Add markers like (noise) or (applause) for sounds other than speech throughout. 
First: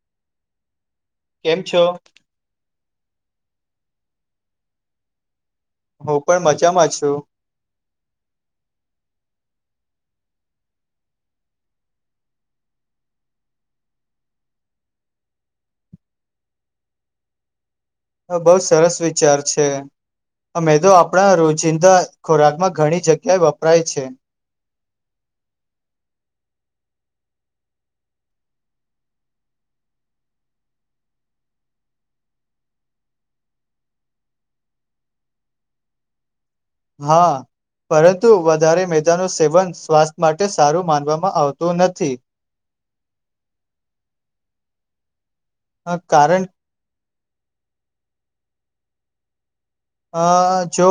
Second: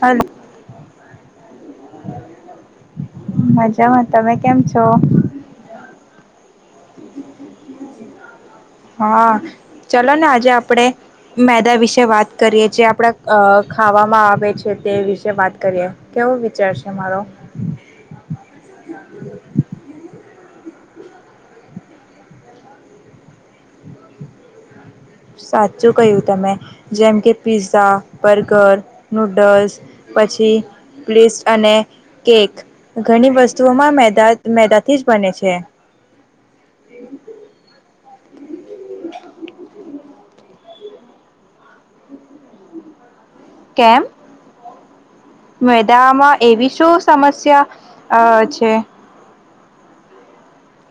હલ કેમ છો? મજામાં તમે કેમ છો? હું પણ મજામાં છું. હા ચલો ને આજે આપણે મેદા વિશે વાત કરીએ જે આપડા ખાવામાં આવે છે તે વિશે વાત કરીએ કેવો વિચાર છે મારો હ બહુ સરસ વિચાર છે. અમેદો આપણા રોજિંદા ખોરાકમાં ઘણી જગ્યાએ વપરાય છે. સાચું કહું તમે જેમ કે પિઝા, બર્ગર, નુડલ્સ પછી પ્લીસ્ટ અને કેક ઘણી વસ્તુઓમાં મેદા મેદાથી જ બને છે. (inaudible) હા પરંતુ વધારે મેદાનું સેવન સ્વાસ્થ્ય માટે સારું માનવામાં આવતું નથી. કેમ મેડા મા કારણ એવી શું સમસ્યા અ છે અ જો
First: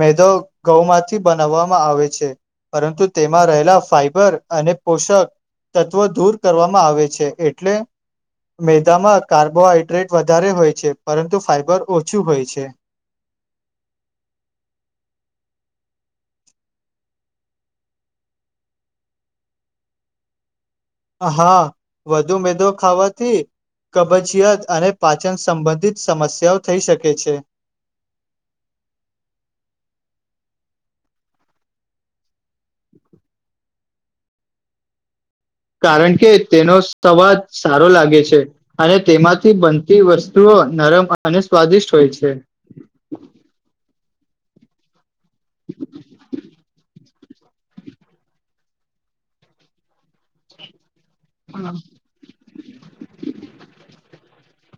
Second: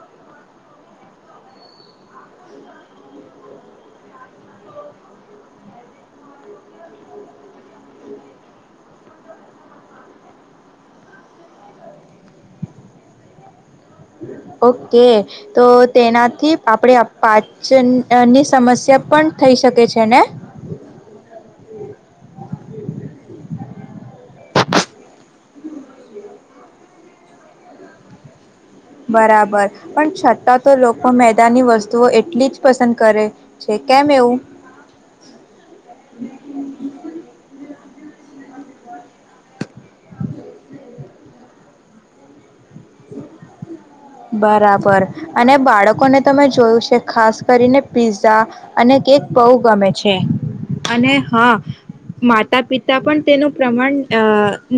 મેદો ઘઉંમાંથી બનાવવામાં આવે છે. પરંતુ તેમાં રહેલા ફાઈબર અને પોષક તત્વ દૂર કરવામાં આવે છે એટલે મેદામાં કાર્બોહાઈડ્રેટ વધારે હોય છે પરંતુ ફાઈબર ઓછું હોય છે. (inaudible) (inaudible) ઓકે તો તેનાથી આપણે પાચન અની સમસ્યા પણ થઈ. શકે છે ને હા વધુ મેદો ખાવાથી કબજીયાત અને પાચન સંબંધિત સમસ્યાઓ થઈ શકે છે. (inaudible) બરાબર પણ છતાં તો લોકો મેદાની વસ્તુઓ એટલી જ પસંદ કરે છે. કેમ એવું (inaudible) કારણ કે તેનો સવાદ સારો લાગે છે અને તેમાંથી બનતી વસ્તુઓ નરમ અને સ્વાદિષ્ટ હોય છે. બરાબર અને બાળકોને તમે જોયું છે. ખાસ કરીને પિઝા અને કેક બહુ ગમે છે અને હા માતા પિતા પણ તેનું પ્રમાણ અ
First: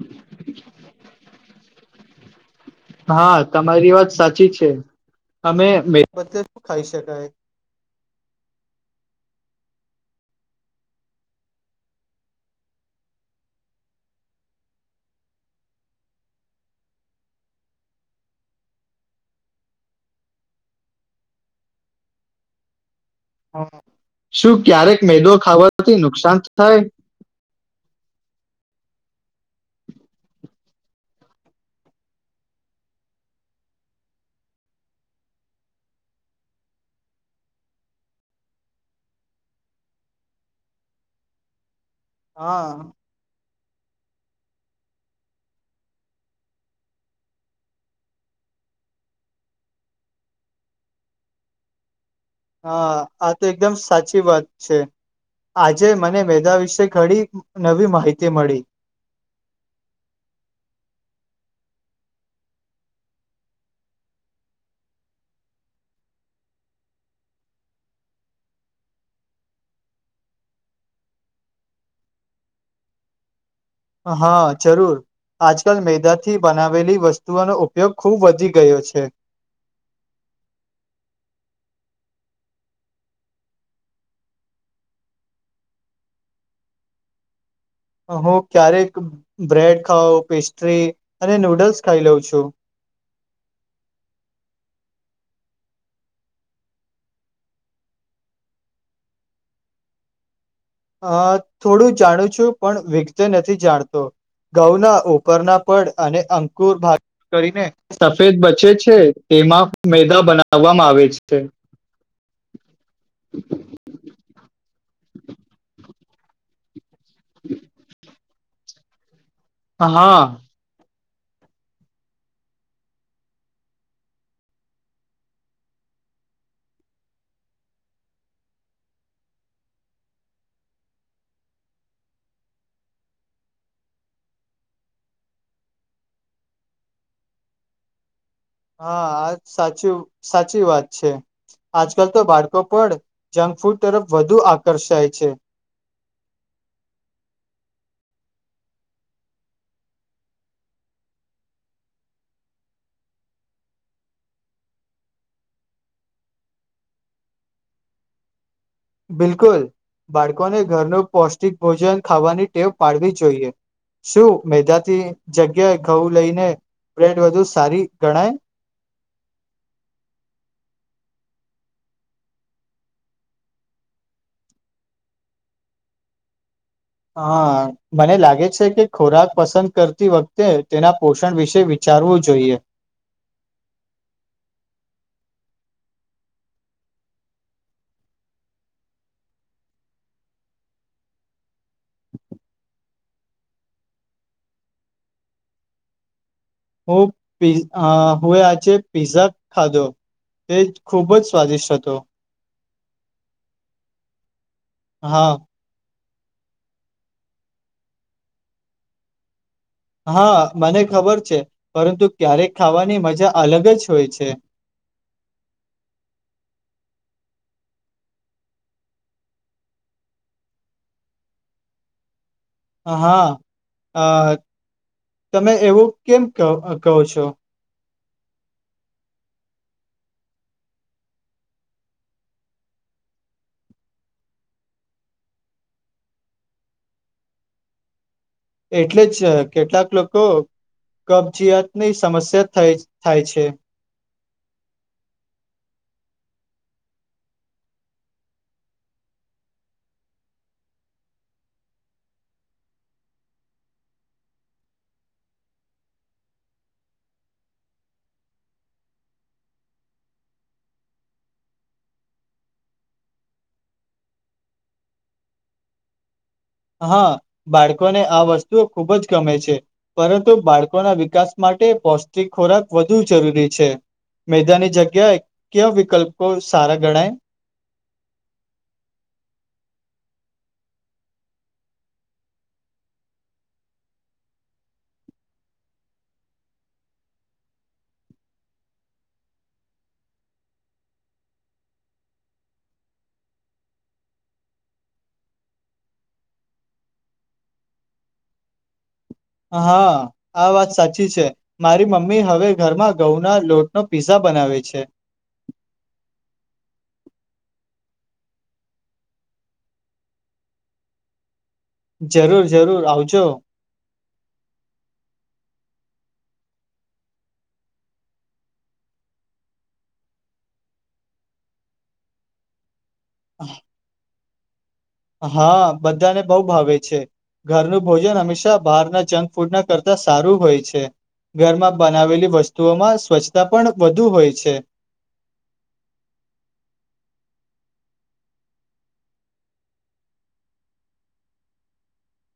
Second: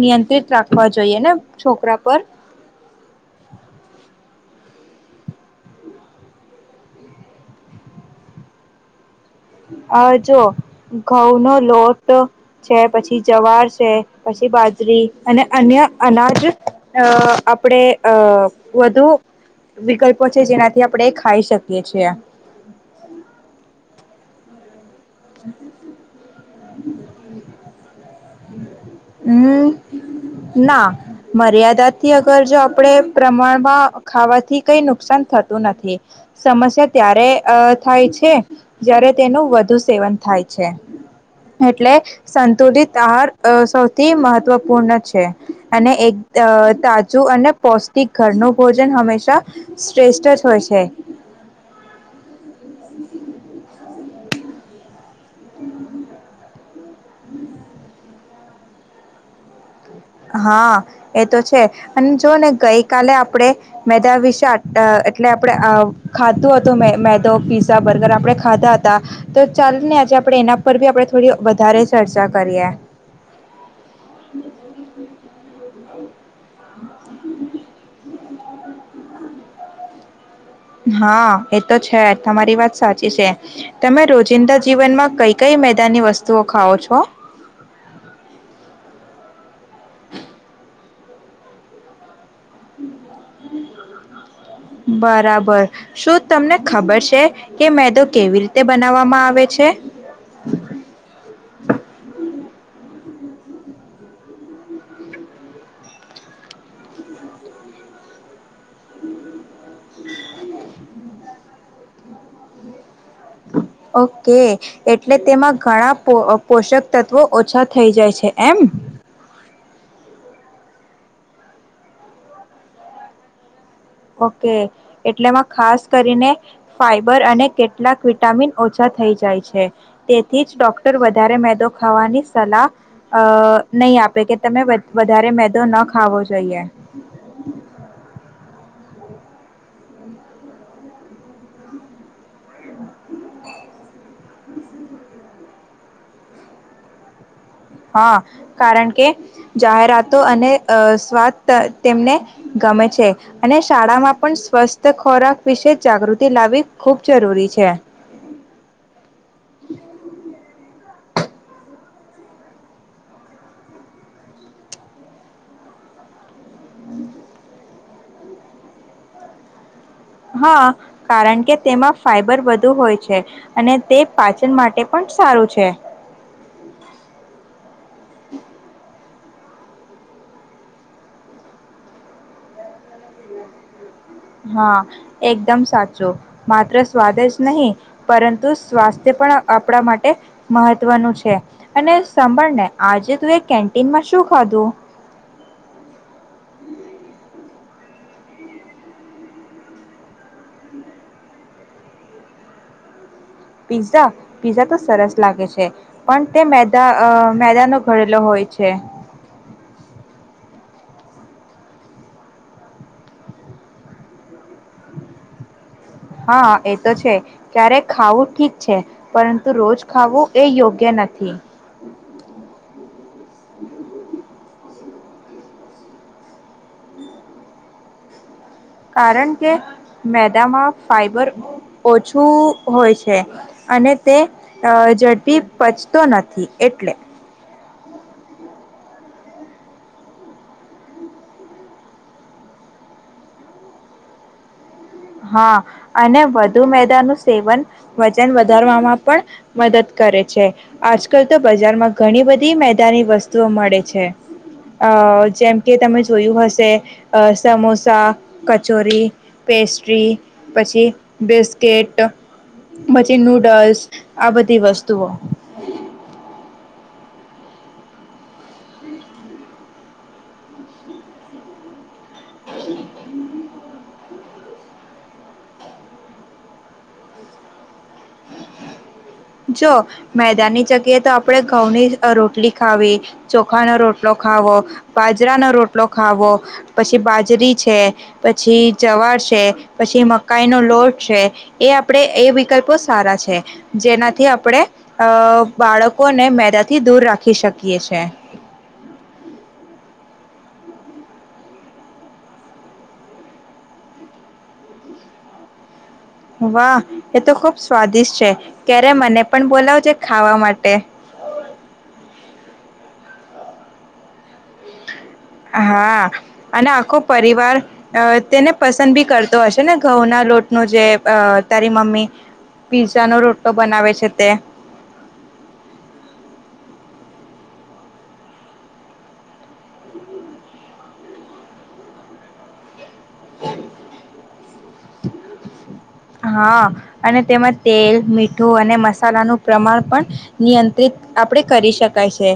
નિયંત્રિત રાખવા જોઈએ ને છોકરા પર હા તમારી વાત સાચી અમે મેત (unintelligible) શું ખાઈ શકાય અ જો ઘઉં નો લોટ છે, પછી જવાર છે, પછી એ બાજરી અને અન્ય અનાજ અ આપણે અ વધુ વિકલ્પો છે જેનાથી આપણે ખાઈ શકીએ છીએ. શું ક્યારેક મેદો ખાવાથી નુકસાન થ (unintelligible) હમમ ના મર્યાદા થી અગર જો આપણેે પ્રમાણમાં ખાવાથી કઈ નુકસાન થ તો નથી સમસ્યા ત્યારે અ થાય છે જય્યારે તેનું વધુ સેવન થાય છે એટલે હા સંતુલિત આહાર અ સૌથી મહત્વપૂર્ણ છે એક ત અને તાજું અને પૌષ્ટિક ઘરનું ભોજન હંમેશા શ્રેષ્ઠ જ હોય છે (inaudible) હા આ તો એકદમ સાચી વાત છે આજે મને મેદા વિશે ઘડી નવી માહિતી મળી હા એ તો છે અને જો ને ગઈ કાલે આપણેે મેદા વિશે આ એટલે આપણે આ ખાધું હતું મે મેદો પિઝા બર્ગર આપડણે ખાધા હતા તો ચાલ ને આજે આપણે એના પર ભી આપણે થોડી વધારે ચર્ચા કરીએ (inaudible) હા જરૂર આજકલ મેદાથી બનાવેલી વસ્તુઓનો ઉપયોગ ખૂબ વધી ગયો છે હા એ તો છે તમારી વાત સાચી છે તમે રોજિંદા જીવનમાં કઈ કઈ મેદાનની વસ્તુઓ ખાઓ છો હું ક્યારેક બ્રેડ ખાઉ પેસ્ટ્રી અને નૂડલ્સ ખાઈ લેઉ છું (unintelligible) (inaudible) બરાબર શું તમને ખબર છે કે મેદો કેવી રીતે બનાવવામાં આવે છે (inaudible) તે નથી જાણતો ઘઉના ઉપરના પડ અને અંકુર ભાગ કરીને સફેદ બચે છે તેમાં મેદા બનાવવામાં આવે છે ઓકે એટલે તેમાં ઘણા પો પોષક તત્વો ઓછા થઈ જાય છે એમ હા ઓકે એટલેમાં ખાસ કરીને ફાઈબર અને કેટલાક વિટામિન ઓછા થઈ જાય છે તેથી જ ડોક્ટર વધારે મેદો ખાવાની સલાહ અ નહી આપે કે તમે બધા વધારે મેદો ન ખાવો જોઈએ હા આ સાચી સાચી વાત છે આજકલ તો બાળકો પણ જંક ફૂડ તરફ વધુ આકર્ષાય છે હા કારણ કે જાહેરાતો અનેઅ સ્વાદ તેમને ગમે છે અને શાળામાં પણ સ્વસ્થ ખોરાક વિશે જાગૃતિ લાવવી ખૂબ જરૂરી છે બિલકુલ બાળકોને ઘરનો પૌષ્ટિક ભોજન ખાવાની ટેવ પાડવી જોઈએ શું મેદાથી જગ્યાએ ઘઉં લઈ ને બ્રેડ વધુ સારી ગણાય હા કારણ કે તેમાં ફાઈબર વધુ હોય છે અને તે પાચન માટે પણ સારું છે (inaudible) હા મને લાગે છે કે ખોરાક પસંદ કરતી વખતે તેના પોષણ વિશે વિચારવું જોઈએ હા એકદમ સાચું માત્ર સ્વાદ જ નહીં પરંતુ સ્વાસ્થ્ય પણ આપણા માટે મહત્વનું છે અને સાંભળને આજે તું એ કેન્ટીનમાં શું સુ ખાધુ (inaudible) હુ પી અ હોયે આજે પિઝ્ઝા ખાધો તે જ ખૂબ જ સ્વાદિષ્ટ હતો. પિઝા પીઝા તો સરસ હા લાગે છે. પણ તે મેદા અ મેદાનો ઘડેલો હોય છે‌. હા મને ખબર છે પરંતુ ક્યારેક ખાવાની મજા અલગ જ હોય છે. (inaudible) હા એ તો છે ક્યારેક ખાવું ઠીક છે પરંતુ રોજ ખાવું એ યોગ્ય નથી. (inaudible) હા અ તમે એવું કેમ ક કહો છો કારણ કે મેદામાં ફાઈબર ઓછું હોય છે. અને તે અ ઝડપી પચતો નથી એટલે એટલે જ કેટલાક લોકો કબજયાતની સમસ્યા થાય થાય છે. હા અને વધુ મેદાનુ સેવન વજન વધારવામાં પણ મદદ કરે છે આજકાલ તો બજારમાં ઘણી બધી મેદાની વસ્તુઓ મળે છે. અ જેમ કે તમે જોયું હશે અ સમોસા કચોરી પેસ્ટ ટ્રી પછી બિસ્કેટ પછી નૂડલ્સ આ બધી વસ્તુઓ હા બાળકોને આ વસ્તુઓ ખુબ જ ગમે છે પરંતુ બાળકોના વિકાસ માટે પો સ્ટીક ખોરાક વધુ જરૂરી છે‌. મેદાની જગ્યા ક્ય વિકલ્પો સારા ગણાય જો મેદાનની જગ્યાએ તો આપણેે ઘઉની રોટલી ખાવી ચોખાનો રોટલો ખાવો બાજરાનો રોટલો ખાવો પછી બાજરી છે પછી જવા પછી મકાઈ નો લોટ છે એ આપણે એ વિકલ્પો સારા છે જેના થી આપણે અ બાળકોને મેદાથી દૂર રાખી શકીએ છે. હા આ વાત સાચી છે મારી મમ્મી હવે ઘરમાં ઘઉં ના લોટનો પીઝા બનાવે છે. વાહ એ તો ખુબ સ્વાદિષ્ટ છે ક્યારે મને પણ બોલાવજ ખાવા માટે જરૂર જરૂર આવજો હા અને આખો પરિવાર અ તેને પસંદ ભી કરતો હશે ને ઘઉંના લોટ નો જે અ તારી મમ્મી પીઝાનો રોટોલો બનાવે છે તે હા બધાને બોવ ભાવે છે. ઘરનું ભોજન હંમેશા બહારના જંક ફૂડના કરતા સારું હોય છે. ઘરમાં બનાવેલી વસ્તુઓમાં સ્વચ્છતા પણ વધુ હોય છે હા અને તેમાંજ તેલ મીઠું અને મસાલાનું પ્રમાણ પણ નિયંત્રિત આપણે કરી શકાય છે.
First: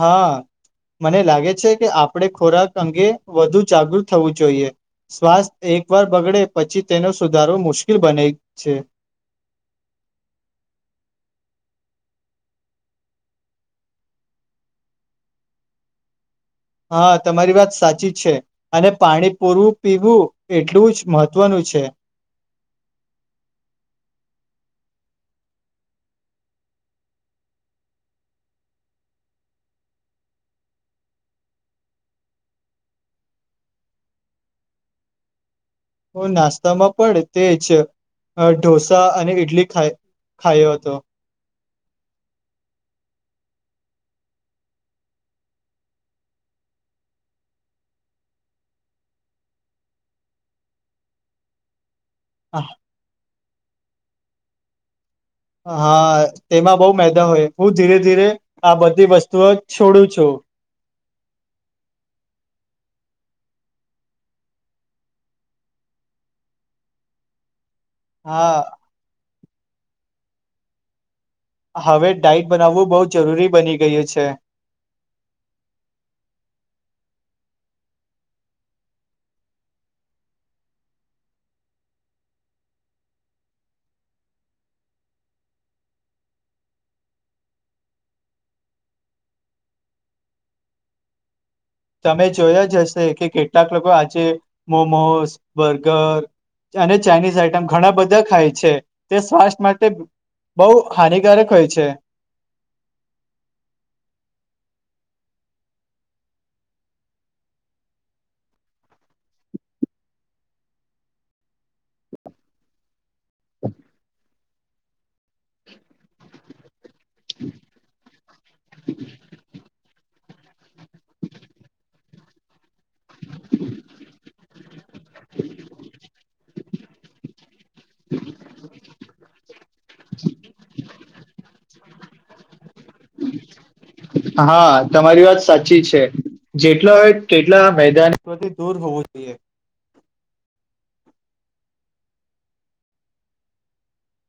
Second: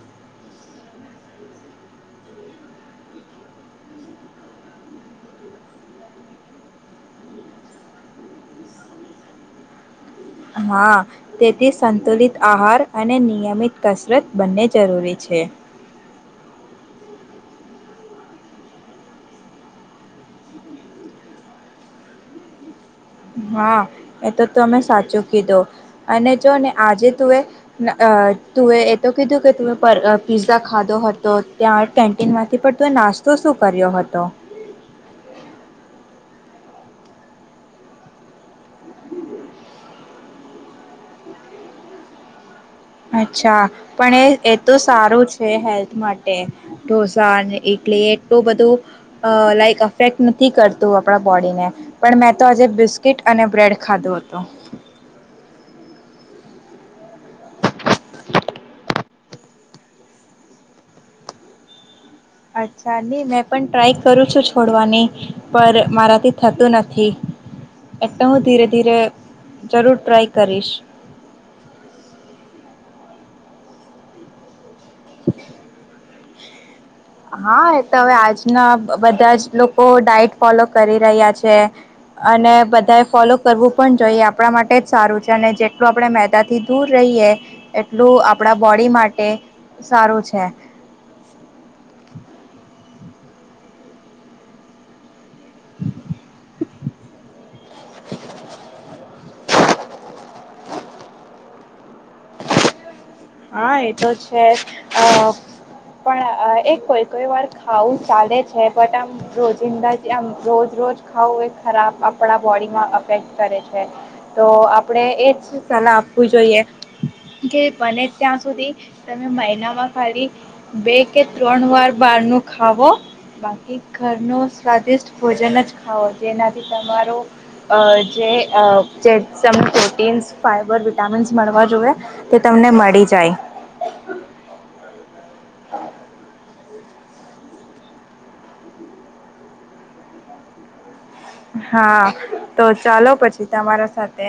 હા મને લાગે છે કે આપણે ખોરાક અંગે વધુ જાગૃત થવું જોઈએ. સ્વાસ્થ્ય એકવાર બગડે પછી તેનો સુધારવો મુશ્કેલ બને છે. હા તેથી સંતુલિત આહાર અને નિયમિત કસરત બંને જરૂરી છે. છે. હા તમારી વાત સાચી છે અને પાણી પૂરવું પીવું એટલું જ મહત્વનું છે. હા એ તો તમે સાચું કીધું અને જો ને આજે તું એ અ તું એ એ તો કીધું કે પર પીઝા ખાધો હતો ત્યાં કેન્ટીન માંથી પણ તુંએ ના નાસ્તો શું કર્યો હતો. હ નાસ્તામાં પણ તેજ અ ઢોસા અને ઈડલી ખાઈ ખાયો હતો. અચ્છા પણ એ એ તો સારું છે હેલ્થ માટે ઢોસા ને ઈ ટલી એક તો બધું અ લાઈક અફેક્ટ નથી કરતું આપડા બોડીને. પણ મેં તો આજે બિસ્કીિટ અને બ્રેડ ખાધો હતો. હા તેમાં બહ મેદા હોય હું ધીરે ધીરે આ બધી વસ્તુઓ છોડુ છું. અચ્છા નહી મેં પણ ટ્રાય કરું છું છોડવાની પર મારાથી થતું નથી. એટલે હું ધીરે હા ધીરે જરૂર ટ્રાય કરીશ. હવે ડાઇટ બનાવવું બઉ જરૂરી બની ગયું છે. (inaudible) હા એ તો હવે આજના બધા જ લોકો ડાયટ ફોલો કરી રહ્યા છે. અને બધા ફોલો કરવું પણ જોઈએ આપડા માટે જ સારું છે અને જેટલું આપણે મેદા થી દૂર રહ હિયે એટલું આપડા બોડી માટે સારું છે. તમે જોયા જ હશે કે કેટલાક લોકો આજે મોમોસ. બર્ગર. અને ચાઇનીઝ આઈટમ ઘણા બધા ખાય છે તે સ્વાસ્થ માટે બઉ હાનિકારક હોય છે. હા એતો છે અ પણ એ કોઈ કોઈ વાર ખાવું ચાલે છે બટ આમ રોજિંદા આમ રોજ રોજ ખાવું એ ખરાબ આપડા બોડીમાં અફેક્ટ કરે છે. તો આપડે એજ સલાહ આપવું જોઈએ. કે બને ત્યાં સુધી તમે મહિના માં ખરી બે કે ત્રણ વાર બાર નું ખાવો. બાકી ઘર નું સ્વાદિષ્ટ ભોજન જ ખાાવો જેનાથી તમારો અ જે એ અ (unintelligible) ટીન્સ ફાઈબર વિટામીન્સ મળવા જોઈએ તે તમને મળી જાય. ચી છે જેટલા હોય તેટલા મેદાનથી દૂર હોવું જોઈએ. હા તો ચાલો પછી તમારા સાથે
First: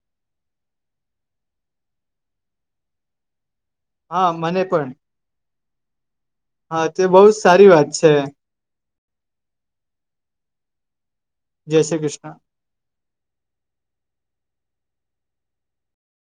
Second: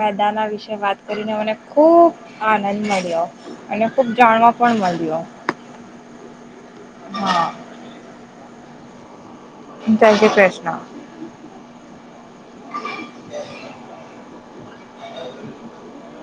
મેદાના વિશે વાત કરીને ખૂબ આનંદ મળ્યો અને ખૂબ હા જાણવા મને પણ મળ્યો. હા તે બહ જ હા સારી વાત છે. જય શ્રી કૃષ્ણ. જય શ્રી કૃષ્ણ. (inaudible)